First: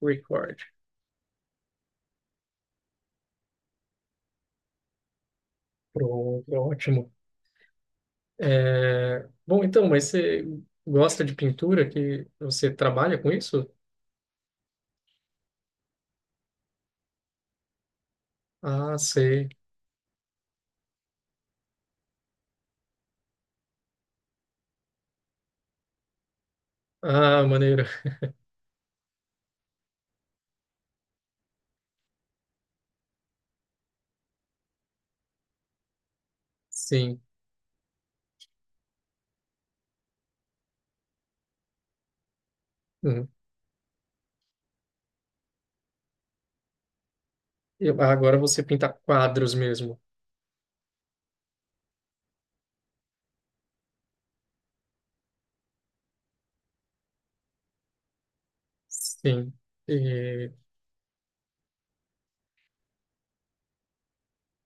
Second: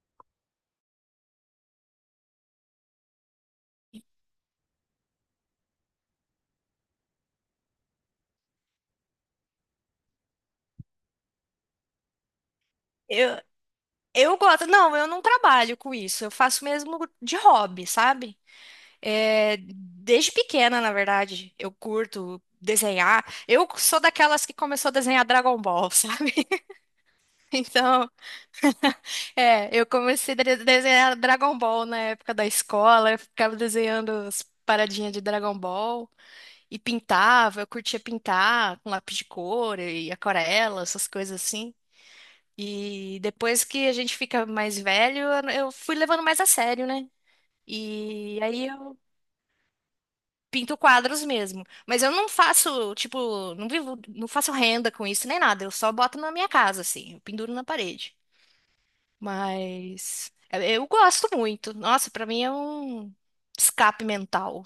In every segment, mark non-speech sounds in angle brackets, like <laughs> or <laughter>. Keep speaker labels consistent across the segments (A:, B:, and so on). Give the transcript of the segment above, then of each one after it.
A: Record. Pronto, ótimo. Bom, então, mas você gosta de pintura? Que você trabalha com
B: Eu,
A: isso?
B: eu gosto. Não, eu não trabalho com isso. Eu faço mesmo de hobby, sabe?
A: Ah, sei.
B: É, desde pequena, na verdade, eu curto desenhar. Eu sou daquelas que começou a desenhar Dragon Ball, sabe? <laughs>
A: Ah, maneiro.
B: Então, é, eu comecei a desenhar Dragon Ball na época da escola. Eu ficava desenhando as paradinhas de Dragon Ball e
A: Sim.
B: pintava. Eu curtia pintar com lápis de cor e aquarela, essas coisas assim. E
A: Hum.
B: depois que a gente fica mais velho, eu fui levando mais a sério, né?
A: Agora
B: E
A: você
B: aí
A: pinta
B: eu
A: quadros mesmo.
B: pinto quadros mesmo. Mas eu não faço, tipo, não vivo, não faço renda com isso nem nada. Eu só boto na minha casa, assim, eu penduro na parede.
A: Sim.
B: Mas
A: E-
B: eu gosto muito. Nossa, pra mim é um escape mental.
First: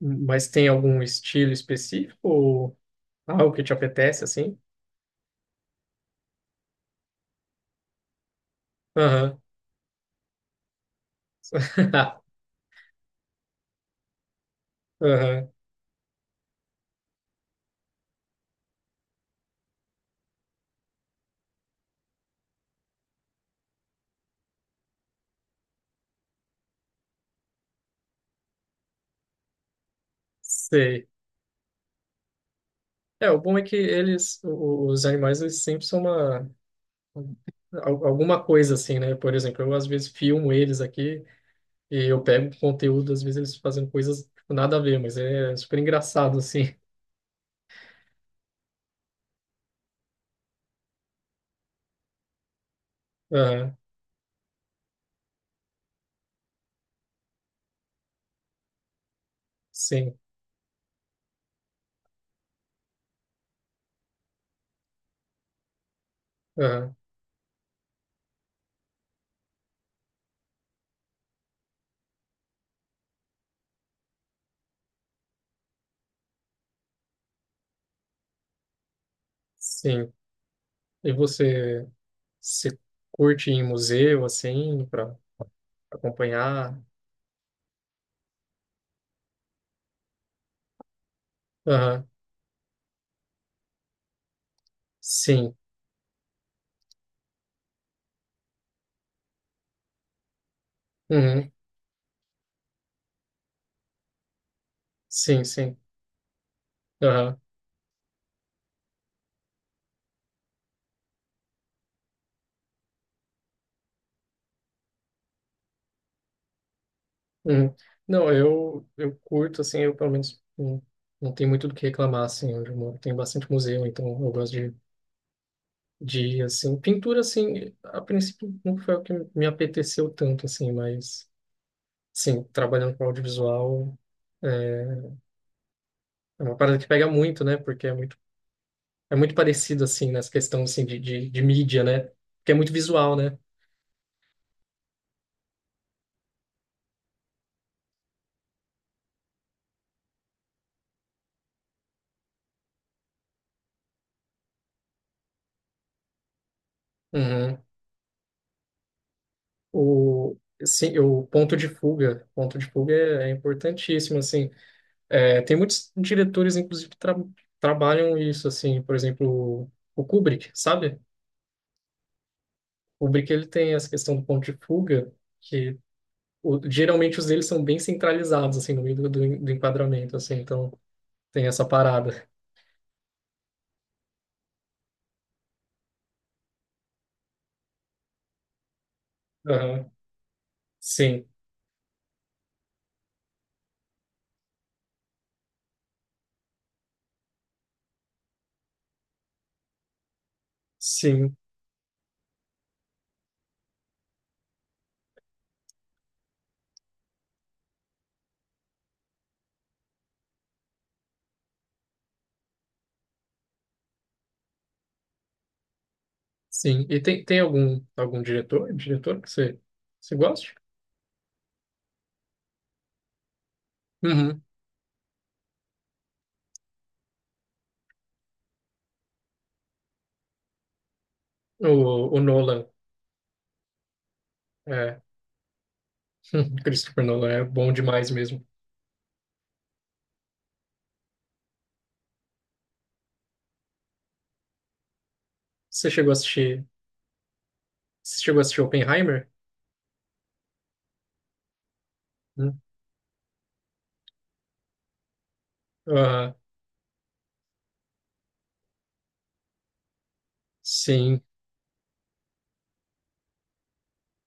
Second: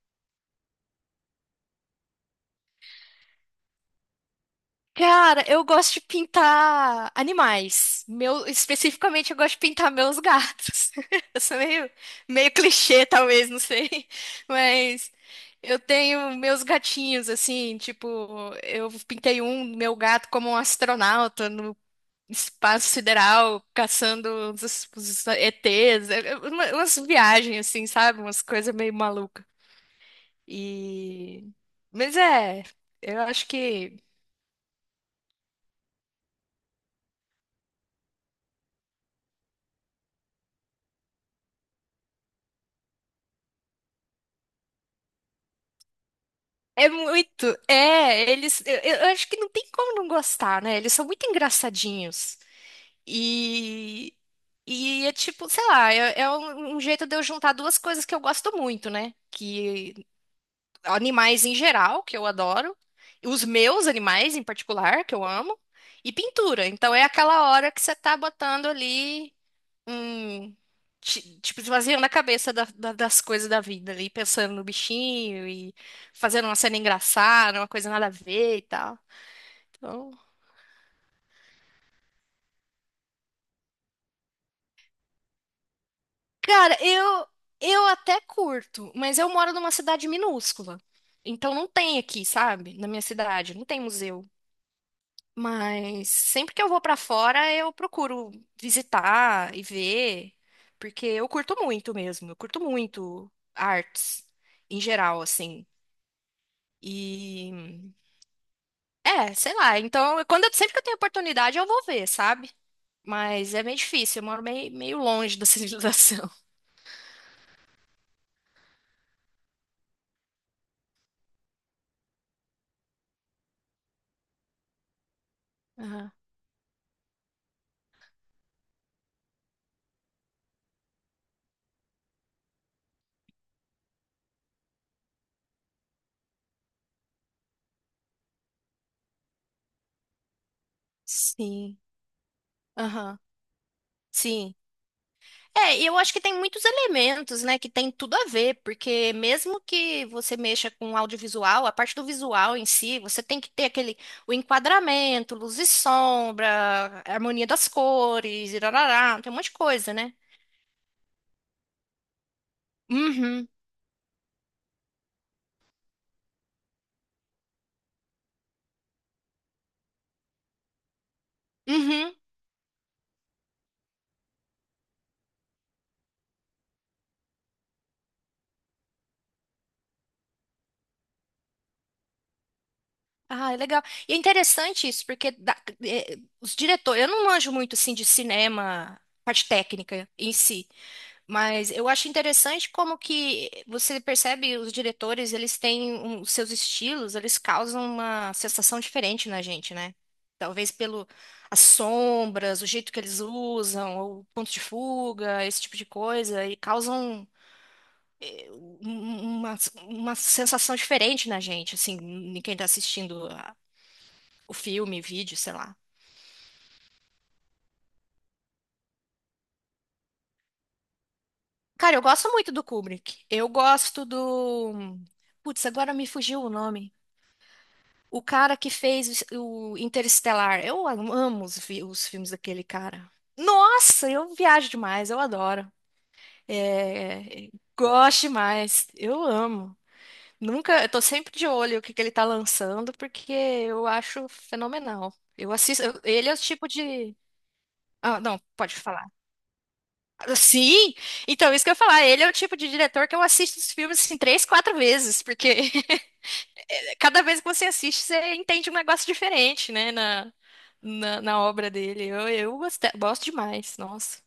A: Mas tem algum estilo específico ou algo que te apetece assim?
B: Cara, eu gosto de pintar animais. Meu, especificamente, eu
A: Aham.
B: gosto de pintar meus gatos. <laughs> Eu sou meio,
A: <laughs>
B: meio clichê, talvez, não sei. <laughs> Mas
A: Aham.
B: eu tenho meus gatinhos, assim, tipo, eu pintei um, meu gato, como um astronauta no espaço sideral, caçando os ETs. É, é, uma- Umas viagens, assim, sabe? Umas coisas meio malucas.
A: Sei.
B: E... Mas é, eu
A: É, o
B: acho
A: bom é que
B: que.
A: eles, os animais, eles sempre são Alguma coisa assim, né? Por exemplo, eu às vezes filmo eles aqui e eu pego conteúdo, às vezes eles fazendo coisas tipo, nada a ver, mas é super engraçado, assim.
B: É
A: <laughs>
B: muito. É, eles. Eu acho que não tem como não gostar, né? Eles são muito engraçadinhos.
A: Aham,
B: E. E é tipo, sei lá, é, é um, um jeito de eu juntar duas coisas que eu gosto muito, né? Que
A: sim,
B: animais em geral, que eu adoro, os meus animais em particular, que eu amo, e pintura.
A: aham,
B: Então é aquela hora que você tá botando ali um- tipo, esvaziando a cabeça das coisas da vida ali, pensando no bichinho e fazendo uma cena engraçada, uma coisa nada a ver e tal. Então,
A: sim. E você, se curte ir em museu, assim, para
B: cara,
A: acompanhar?
B: eu até curto, mas eu moro numa cidade minúscula. Então não tem
A: Aham,
B: aqui, sabe? Na minha cidade, não tem museu.
A: sim,
B: Mas sempre que eu vou pra fora, eu procuro visitar e ver, porque eu
A: uhum,
B: curto muito mesmo, eu curto muito artes em geral,
A: sim,
B: assim.
A: sim, aham,
B: E É, sei lá. Então, eu- quando eu- sempre que eu tenho oportunidade, eu vou ver, sabe? Mas é meio difícil. Eu moro meio, meio longe da civilização. <laughs>
A: uhum. Não, eu curto, assim, eu pelo menos não tenho muito do que reclamar, assim, onde eu moro. Tem bastante museu, então eu gosto de
B: Aham.
A: de, assim, pintura, assim, a princípio não foi o que me apeteceu tanto, assim, mas, sim, trabalhando com audiovisual é é uma parada que pega muito, né, porque é muito, parecido, assim, nessa questão, assim, de
B: Sim.
A: mídia, né, porque é muito visual,
B: Aham.
A: né.
B: Sim. É, e eu acho que tem muitos elementos, né, que tem tudo a ver, porque mesmo que você mexa com audiovisual, a parte do visual em si, você tem que ter aquele, o enquadramento, luz e sombra, harmonia
A: Uhum.
B: das cores, irarará, tem um monte de coisa, né?
A: O, sim, o ponto de fuga é
B: Uhum.
A: importantíssimo, assim, tem muitos diretores, inclusive, que trabalham isso, assim, por exemplo, o Kubrick, sabe?
B: Uhum.
A: O Kubrick, ele tem essa questão do ponto de fuga, que geralmente os deles são bem centralizados, assim, no meio do enquadramento, assim, então tem essa parada.
B: Ah, é legal. E é interessante isso, porque dá- eh, os diretores, eu não manjo muito assim de cinema, parte
A: Aham.
B: técnica em si,
A: Sim,
B: mas eu acho interessante como que você percebe os diretores, eles têm um- os seus estilos, eles causam uma sensação diferente na gente, né? Talvez pelo
A: sim,
B: as sombras, o jeito que eles usam, ou o ponto de fuga, esse tipo de coisa, e causam eh, um- um, uma sensação diferente na gente, assim, em quem está assistindo o filme, vídeo, sei lá.
A: sim. E tem algum diretor que você gosta?
B: Cara, eu gosto muito do Kubrick. Eu gosto
A: Uhum.
B: do. Putz, agora me fugiu o nome. O cara que fez o Interestelar. Eu amo os,
A: O,
B: os
A: o
B: filmes daquele
A: Nolan,
B: cara. Nossa, eu viajo
A: é,
B: demais, eu adoro.
A: <laughs> Christopher Nolan é
B: É,
A: bom demais
B: gosto
A: mesmo.
B: demais, eu amo. Nunca, eu tô sempre de olho o que que ele tá lançando, porque eu acho fenomenal. Eu assisto,
A: Você
B: eu-
A: chegou a
B: ele é o
A: assistir,
B: tipo de. Ah,
A: Você chegou
B: não,
A: a assistir
B: pode falar.
A: Oppenheimer?
B: Sim, então isso que eu ia falar, ele é o tipo
A: Hum.
B: de diretor que eu assisto os filmes assim três, quatro vezes, porque
A: Ah,
B: <laughs> cada vez que você assiste, você entende um negócio diferente, né, na,
A: sim.
B: na obra dele. Eu gosto, gosto demais, nossa.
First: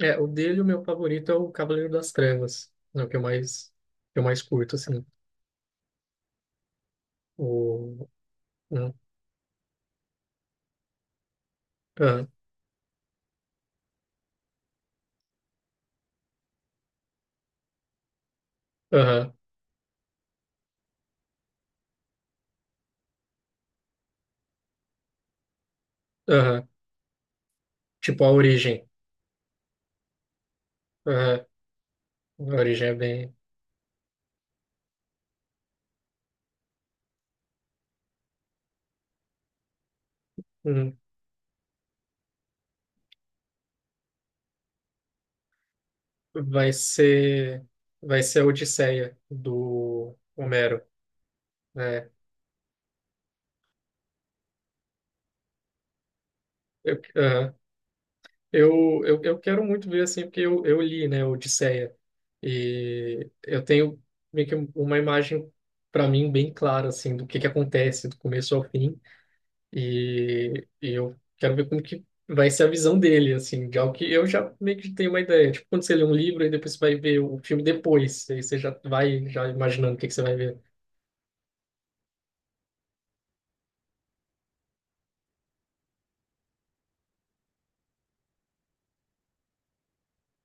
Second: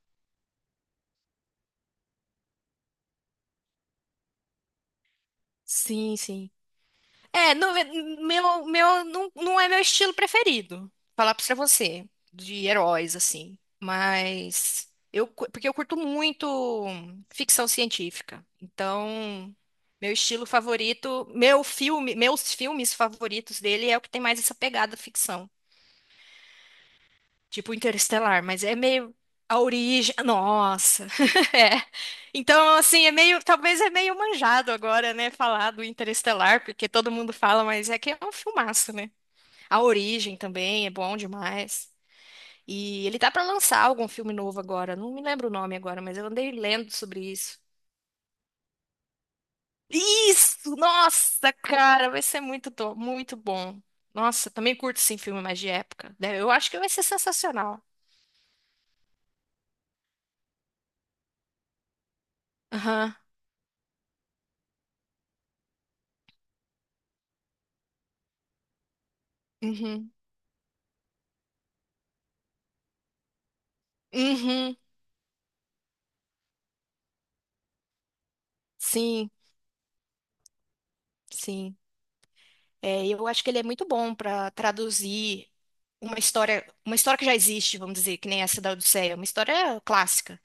A: É, o meu favorito é o Cavaleiro das Trevas, é o que eu mais curto, assim.
B: Sim, sim. É, não, é-
A: O,
B: meu,
A: hum.
B: meu, não, não é meu estilo preferido, falar pra você,
A: Ah,
B: de heróis, assim. Mas eu, porque eu curto muito ficção científica. Então, meu estilo favorito, meu filme, meus filmes favoritos dele é o que tem mais essa pegada ficção.
A: Aham.
B: Tipo
A: Tipo a
B: Interestelar, mas é
A: origem.
B: meio a origem. Nossa,
A: Aham.
B: <laughs> é.
A: A
B: Então,
A: origem é
B: assim, é
A: bem.
B: meio, talvez é meio manjado agora, né, falar do Interestelar, porque todo mundo fala, mas é que é um filmaço, né? A origem também é
A: Hum.
B: bom demais. E ele tá pra lançar algum filme novo agora, não me lembro o nome agora, mas eu andei
A: Vai
B: lendo sobre isso.
A: ser. Vai ser a Odisseia do
B: Isso!
A: Homero,
B: Nossa, cara,
A: né?
B: vai ser muito, muito bom. Nossa, também curto sim filme mais de época. Né? Eu acho que vai ser
A: Aham.
B: sensacional.
A: Eu quero muito ver assim, porque eu li, né, Odisseia.
B: Aham.
A: E eu tenho meio que uma imagem para mim bem clara assim do que acontece do começo ao fim.
B: Uhum.
A: E eu quero ver como que vai ser a visão dele, assim, de algo que eu já
B: Uhum.
A: meio que tenho uma ideia. Tipo, quando você lê um livro e depois você vai ver o filme depois, aí você já vai
B: Sim,
A: já imaginando o que que você vai ver.
B: sim. É, eu acho que ele é muito bom para traduzir uma história que já existe, vamos dizer, que nem essa da Odisseia, uma história clássica.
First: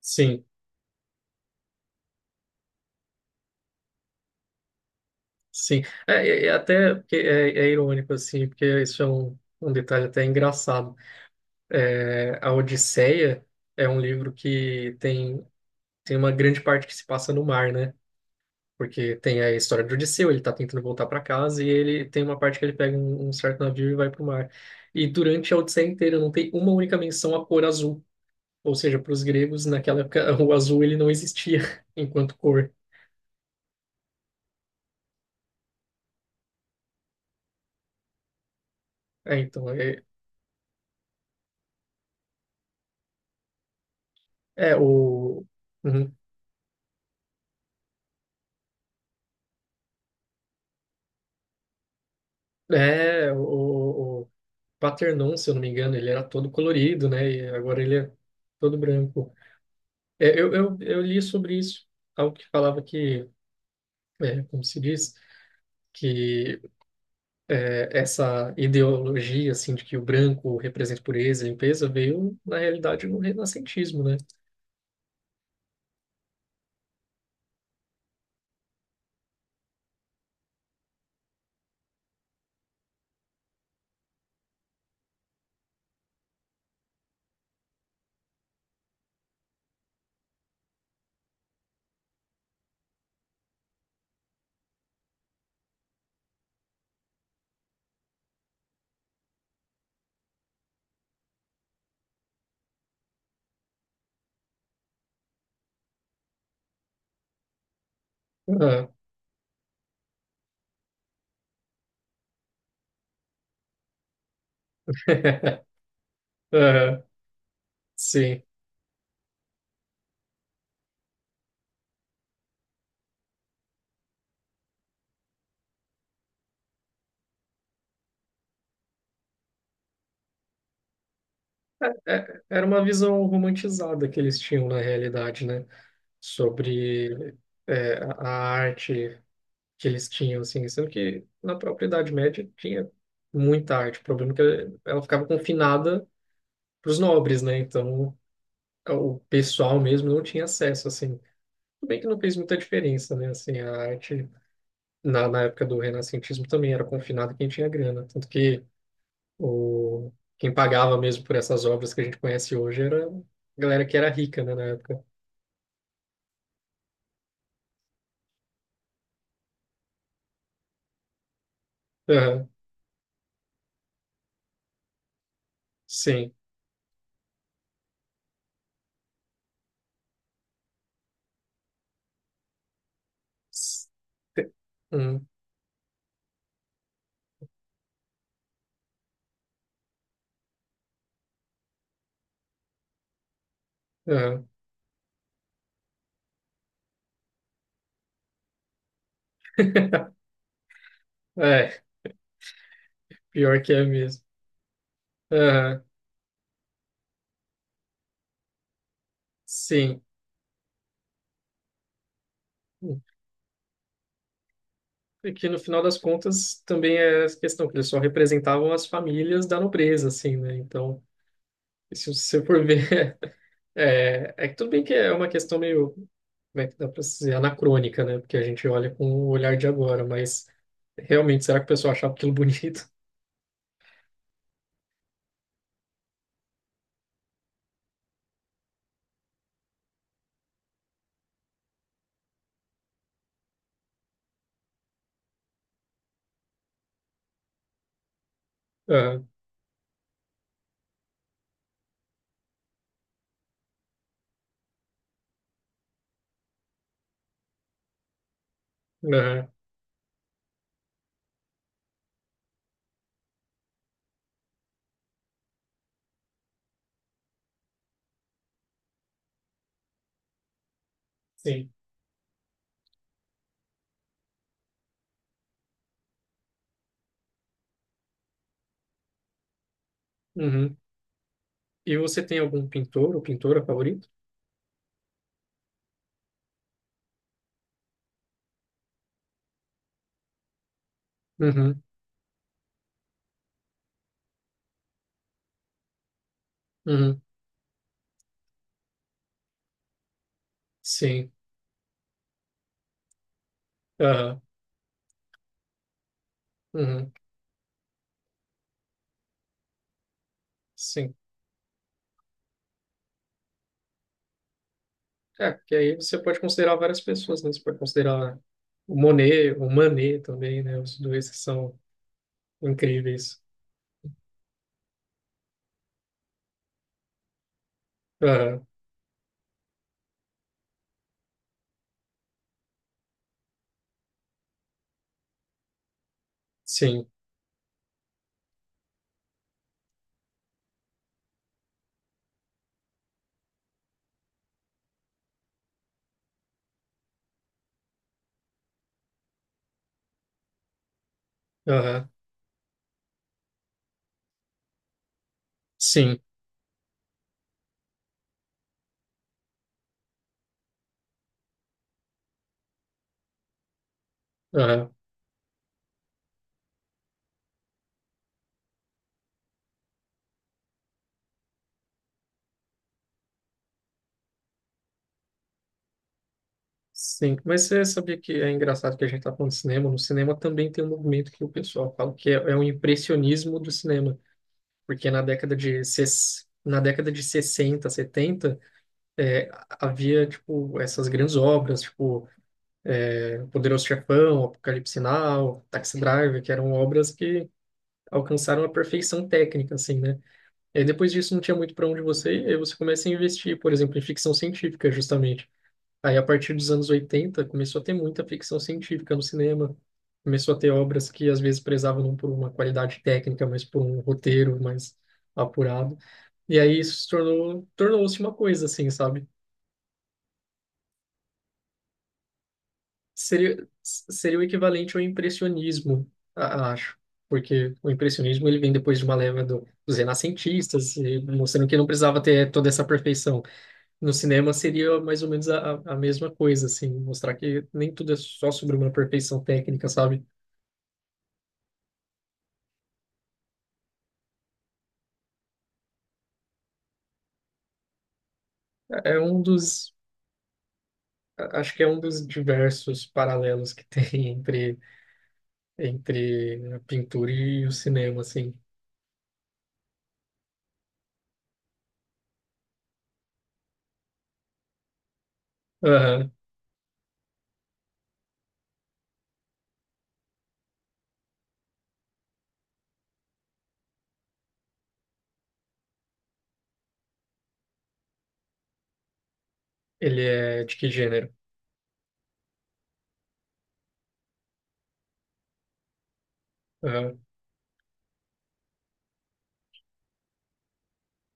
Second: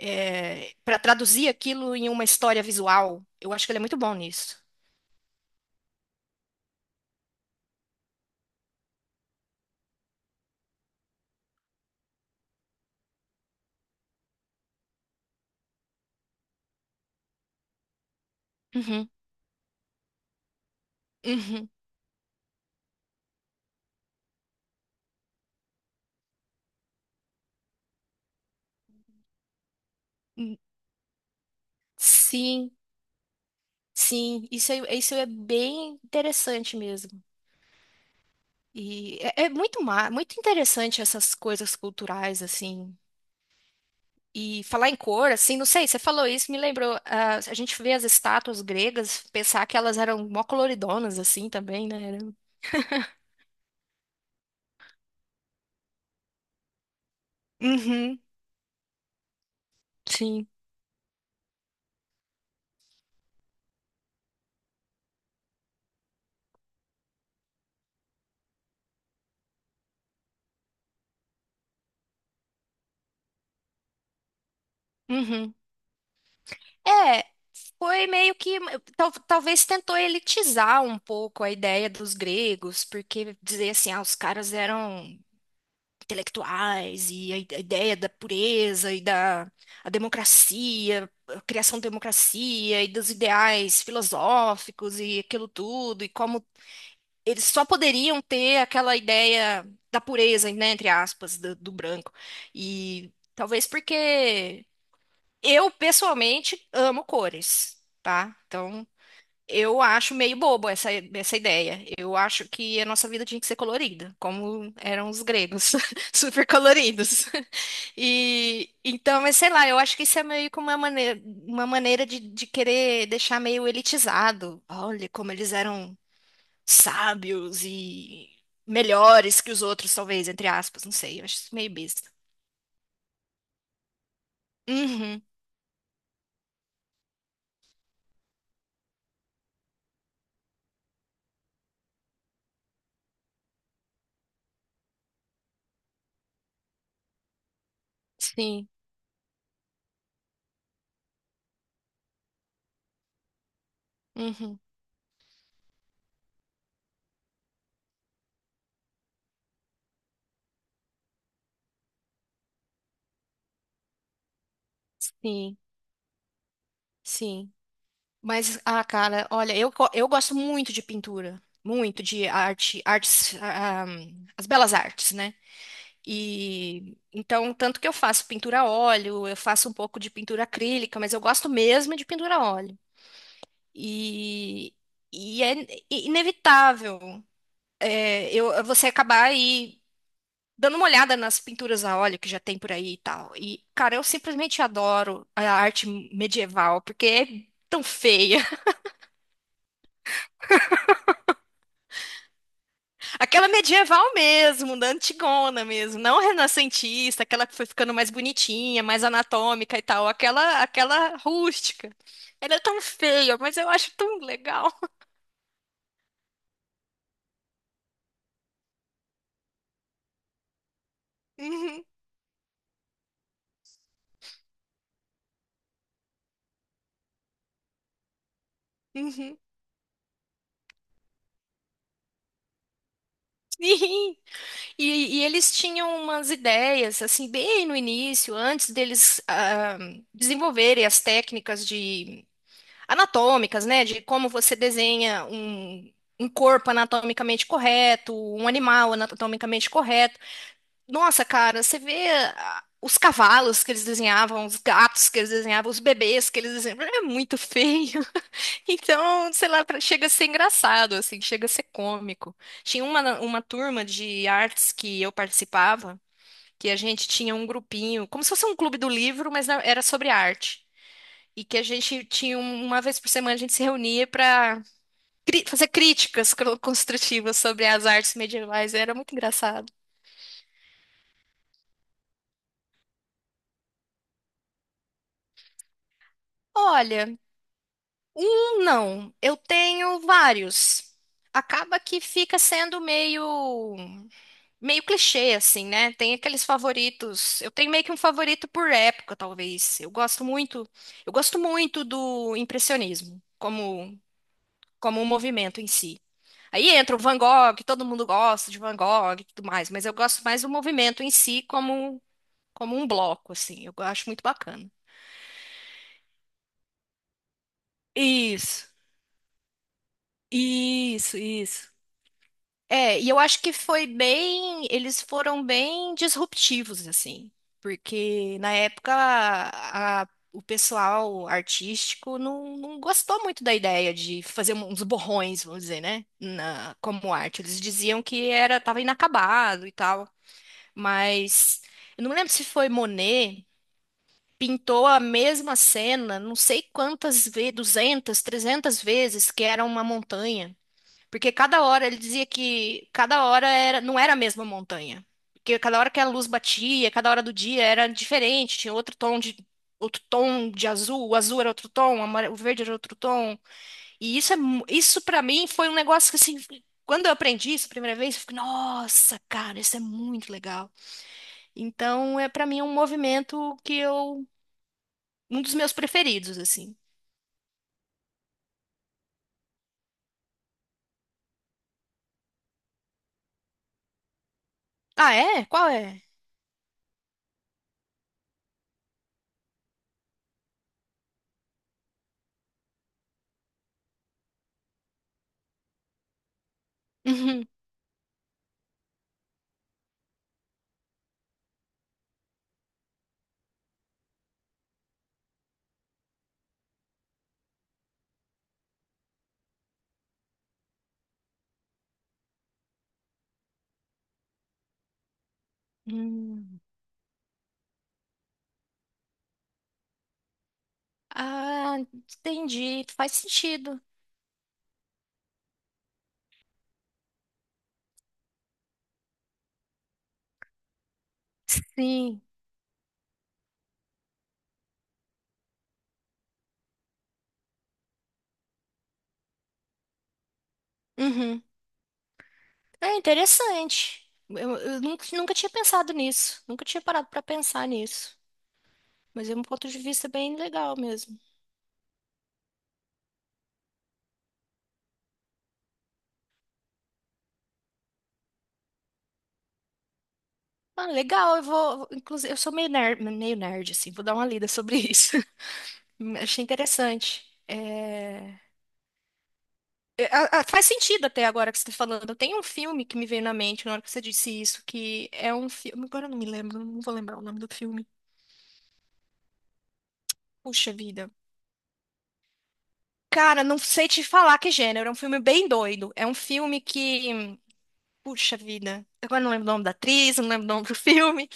A: Sim,
B: para traduzir aquilo em uma história visual, eu acho que ele é muito bom nisso.
A: sim. É até porque é irônico, assim, porque isso é um detalhe até engraçado. É, a Odisseia é um livro que tem uma grande parte que se passa no mar, né?
B: Uhum,
A: Porque tem a história do Odisseu, ele tá tentando voltar para casa e
B: uhum.
A: ele tem uma parte que ele pega um certo navio e vai pro mar. E durante a Odisseia inteira não tem uma única menção à cor azul. Ou seja, para os gregos, naquela época, <laughs> o
B: Hum,
A: azul ele não existia <laughs> enquanto cor.
B: Sim, sim. Isso é bem interessante mesmo. E
A: É,
B: é, é
A: então,
B: muito,
A: é,
B: muito interessante essas coisas culturais, assim. E
A: é
B: falar em cor,
A: o.
B: assim, não sei, você
A: Uhum.
B: falou isso, me lembrou. Ah, a gente vê as estátuas gregas, pensar que elas eram mó coloridonas, assim, também, né? Era-
A: É, o Paternon, se eu não me engano, ele era todo colorido, né? E agora ele é
B: Uhum,
A: todo branco. É,
B: sim.
A: eu li sobre isso, algo que falava que, como se diz que essa ideologia assim de que o branco representa pureza e limpeza veio na realidade no renascentismo, né?
B: Uhum. É, foi meio que. Talvez tentou elitizar um pouco a ideia dos gregos, porque dizer assim, ah, os caras eram intelectuais, e a ideia da pureza e da a democracia, a criação da democracia e dos ideais filosóficos e aquilo tudo, e como eles só poderiam ter aquela ideia da pureza, né, entre aspas, do, do branco. E talvez porque eu, pessoalmente, amo cores, tá? Então,
A: Aham.
B: eu acho meio bobo essa, essa ideia. Eu acho que a nossa vida tinha que ser colorida, como eram os gregos, <laughs> super
A: <laughs> Aham.
B: coloridos.
A: Sim.
B: E então, mas sei lá, eu acho que isso é meio como uma maneira de querer deixar meio elitizado. Olha como eles eram sábios e melhores que os outros, talvez, entre aspas, não sei, eu acho isso meio besta.
A: Era uma visão romantizada que eles tinham na
B: Uhum,
A: realidade, né? Sobre a arte que eles tinham, assim, sendo que na própria Idade Média tinha muita arte. O problema é que ela ficava confinada para os nobres, né? Então
B: sim,
A: o pessoal mesmo não tinha acesso, assim. Tudo bem que não fez muita diferença, né? Assim, a arte
B: uhum,
A: na época do renascentismo também era confinado quem tinha grana. Tanto que o, quem pagava mesmo por essas obras que a gente conhece hoje era a galera que era rica, né, na época.
B: sim, sim. Mas, ah, cara, olha, eu, eu gosto muito de pintura, muito de
A: Aham,
B: arte, artes, as belas artes, né?
A: sim.
B: E então, tanto que eu faço pintura a óleo, eu faço um pouco de pintura acrílica, mas eu gosto mesmo de pintura a óleo.
A: S- te-
B: E,
A: hum,
B: e é inevitável é, eu, você acabar aí dando uma olhada nas pinturas a óleo que já tem por aí e tal. E, cara, eu
A: aham.
B: simplesmente adoro a arte medieval, porque é tão feia. <laughs>
A: <laughs> É,
B: Aquela
A: pior que é
B: medieval
A: mesmo.
B: mesmo, da antigona
A: Aham,
B: mesmo, não renascentista, aquela que foi ficando mais bonitinha, mais anatômica e
A: sim.
B: tal, aquela rústica. Ela é tão feia, mas eu acho tão legal. <laughs>
A: E que no final das contas também é essa questão, que eles só representavam as famílias da nobreza, assim, né? Então,
B: Uhum,
A: se você for ver é que tudo bem que é uma questão meio, como é que dá para dizer, anacrônica, né? Porque a gente olha com o
B: uhum.
A: olhar de agora, mas realmente, será que o pessoal achava aquilo bonito? <laughs>
B: Sim. E eles tinham umas ideias, assim, bem no início, antes deles desenvolverem as técnicas de anatômicas, né? De como você desenha um, um corpo anatomicamente correto, um animal
A: Ah,
B: anatomicamente correto. Nossa, cara, você vê os cavalos que eles desenhavam, os gatos que eles desenhavam, os bebês que eles desenhavam. <laughs> É muito feio. <laughs> Então,
A: ah,
B: sei lá, pra- chega a ser engraçado, assim, chega a ser cômico. Tinha uma turma de artes que eu participava. Que a gente tinha um grupinho, como se fosse um clube do livro, mas na- era sobre arte. E que a
A: sim.
B: gente tinha um- uma vez por semana a gente se reunia para fazer críticas construtivas sobre as artes medievais. Era muito engraçado.
A: Uhum. E você tem algum pintor ou pintora favorito?
B: Olha, um não, eu tenho vários. Acaba
A: Uhum,
B: que fica sendo meio meio clichê assim, né? Tem aqueles
A: uhum,
B: favoritos. Eu tenho meio que um favorito por época, talvez. Eu
A: sim.
B: gosto muito do impressionismo como
A: Aham,
B: como um movimento em si. Aí entra o
A: uhum,
B: Van Gogh, todo mundo gosta de Van Gogh e tudo mais, mas eu gosto mais do movimento em
A: sim.
B: si como, como um bloco, assim, eu acho muito bacana.
A: É, porque aí você pode considerar várias pessoas, né? Você pode considerar
B: Isso,
A: o Monet, o Manet também, né? Os
B: isso,
A: dois que
B: isso.
A: são
B: É, e eu
A: incríveis.
B: acho que foi bem, eles foram bem disruptivos, assim, porque na
A: Aham,
B: época a- o pessoal artístico não, não gostou muito da ideia de fazer um, uns borrões, vamos dizer, né, na-
A: sim.
B: como arte. Eles diziam que era, tava inacabado e tal. Mas eu não lembro se foi Monet, pintou a mesma cena, não sei quantas vezes, 200 300 vezes, que era uma montanha. Porque cada hora ele
A: Aham,
B: dizia que cada hora era, não era a mesma montanha. Porque cada hora que a
A: sim.
B: luz batia, cada hora do dia era diferente, tinha outro tom de azul, o azul era outro tom, o o verde era outro tom. E isso é,
A: Aham.
B: isso para mim foi um negócio que assim, quando eu aprendi isso a primeira vez, eu fiquei, nossa, cara, isso é muito legal. Então, é para mim é um movimento que eu um dos meus preferidos assim.
A: Sim, mas você sabia que é engraçado que a gente está falando de cinema? No cinema também tem um movimento que o pessoal fala que é o impressionismo do cinema, porque
B: Ah, é? Qual é?
A: na década de 60, 70, é, havia, tipo, essas grandes obras, tipo, Poderoso Chefão, Apocalipse Now, Taxi Driver, que eram obras
B: Uhum.
A: que
B: <laughs>
A: alcançaram a perfeição técnica, assim, né? E aí, depois disso não tinha muito para onde você ir, aí você começa a investir, por exemplo, em ficção científica, justamente. Aí, a partir dos anos 80 começou a ter muita ficção científica no cinema. Começou a ter obras que às vezes prezavam não por uma qualidade técnica, mas por um roteiro mais apurado. E
B: Hum.
A: aí isso se tornou-se uma coisa, assim, sabe?
B: Ah, entendi. Faz
A: Seria,
B: sentido.
A: seria o equivalente ao impressionismo, acho. Porque o impressionismo ele vem depois de uma leva dos renascentistas, e mostrando que não precisava
B: Sim.
A: ter toda essa perfeição. No cinema seria mais ou menos a mesma coisa, assim, mostrar que nem tudo é só sobre uma perfeição técnica, sabe?
B: Uhum. É interessante. Eu nunca, nunca tinha pensado nisso. Nunca tinha parado para pensar nisso.
A: É é
B: Mas é
A: um
B: um ponto de
A: dos,
B: vista bem legal mesmo.
A: Acho que é um dos diversos paralelos que tem <laughs> entre a pintura e o cinema, assim.
B: Ah, legal. Eu inclusive, eu sou meio nerd assim. Vou dar uma lida sobre isso. <laughs>
A: Aham.
B: Achei interessante. É, É, Faz sentido até agora que você está falando. Tem um filme que me veio na mente na hora que você disse isso, que é um filme. Agora eu não me lembro, não vou lembrar o nome do filme.
A: Ele é
B: Puxa
A: de que
B: vida.
A: gênero?
B: Cara, não sei te falar que gênero. É um filme bem doido. É um filme
A: Aham.
B: que. Puxa vida. Agora eu não lembro o nome da atriz, não lembro o nome do filme.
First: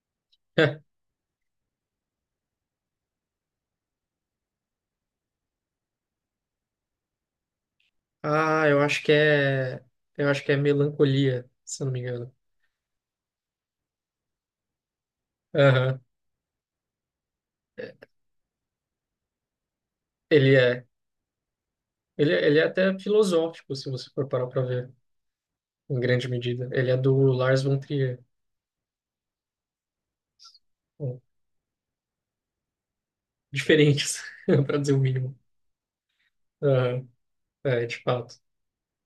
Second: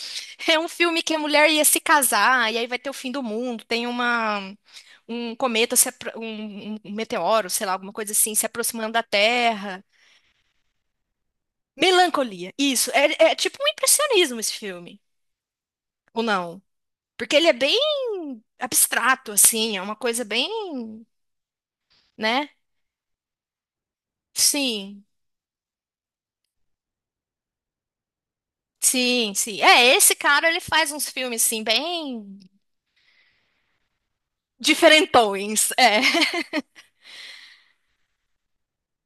B: É um filme
A: <laughs>
B: que a mulher ia se casar e aí vai ter o fim do mundo. Tem uma um cometa, se apro- um, um meteoro, sei lá, alguma coisa assim, se
A: Ah, eu
B: aproximando
A: acho
B: da
A: que
B: Terra.
A: é, eu acho que é melancolia, se eu não me engano.
B: Melancolia. Isso. É, é tipo um impressionismo esse filme.
A: Aham.
B: Ou não? Porque ele é bem abstrato, assim, é uma coisa bem,
A: Ele é,
B: né?
A: Ele é até filosófico, se você for parar para ver,
B: Sim,
A: em grande medida. Ele é do Lars von Trier.
B: sim, sim. É, esse cara, ele faz uns
A: um
B: filmes, assim, bem
A: Diferentes, <laughs> para dizer o mínimo.
B: diferentões. É, <laughs>
A: Aham, é, de fato.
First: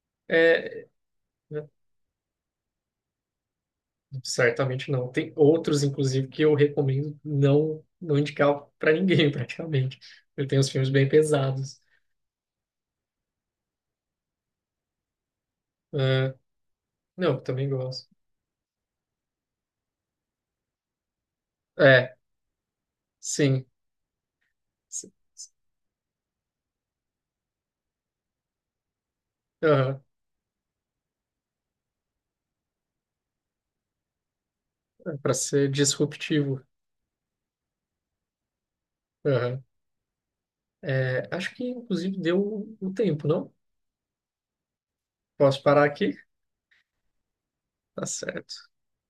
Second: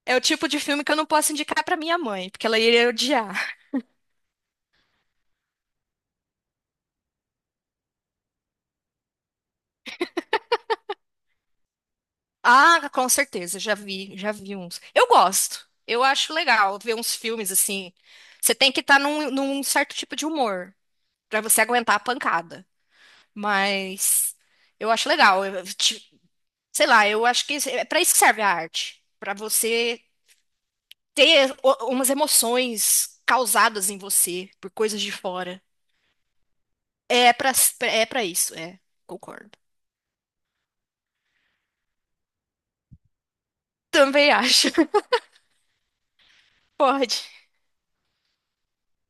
B: é o tipo de filme
A: É,
B: que eu não posso indicar
A: né,
B: pra minha mãe, porque ela iria odiar.
A: certamente não. Tem outros, inclusive, que eu recomendo não indicar para ninguém, <laughs> praticamente. Ele tem uns filmes bem pesados.
B: Ah, com certeza, já vi uns. Eu gosto, eu acho
A: Ah,
B: legal ver uns
A: não,
B: filmes,
A: também
B: assim.
A: gosto.
B: Você tem que estar num, num certo tipo de humor pra você aguentar a
A: É,
B: pancada.
A: sim.
B: Mas eu
A: S-
B: acho legal.
A: s-
B: Eu- Sei lá, eu acho que é para isso que serve a arte, para
A: aham,
B: você ter o- umas emoções causadas em você por coisas de
A: é para
B: fora.
A: ser disruptivo.
B: É para é para isso, é. Concordo.
A: Aham. É, acho que, inclusive, deu o tempo, não?
B: Também acho. <laughs>
A: Posso parar aqui?
B: Pode.
A: Tá certo.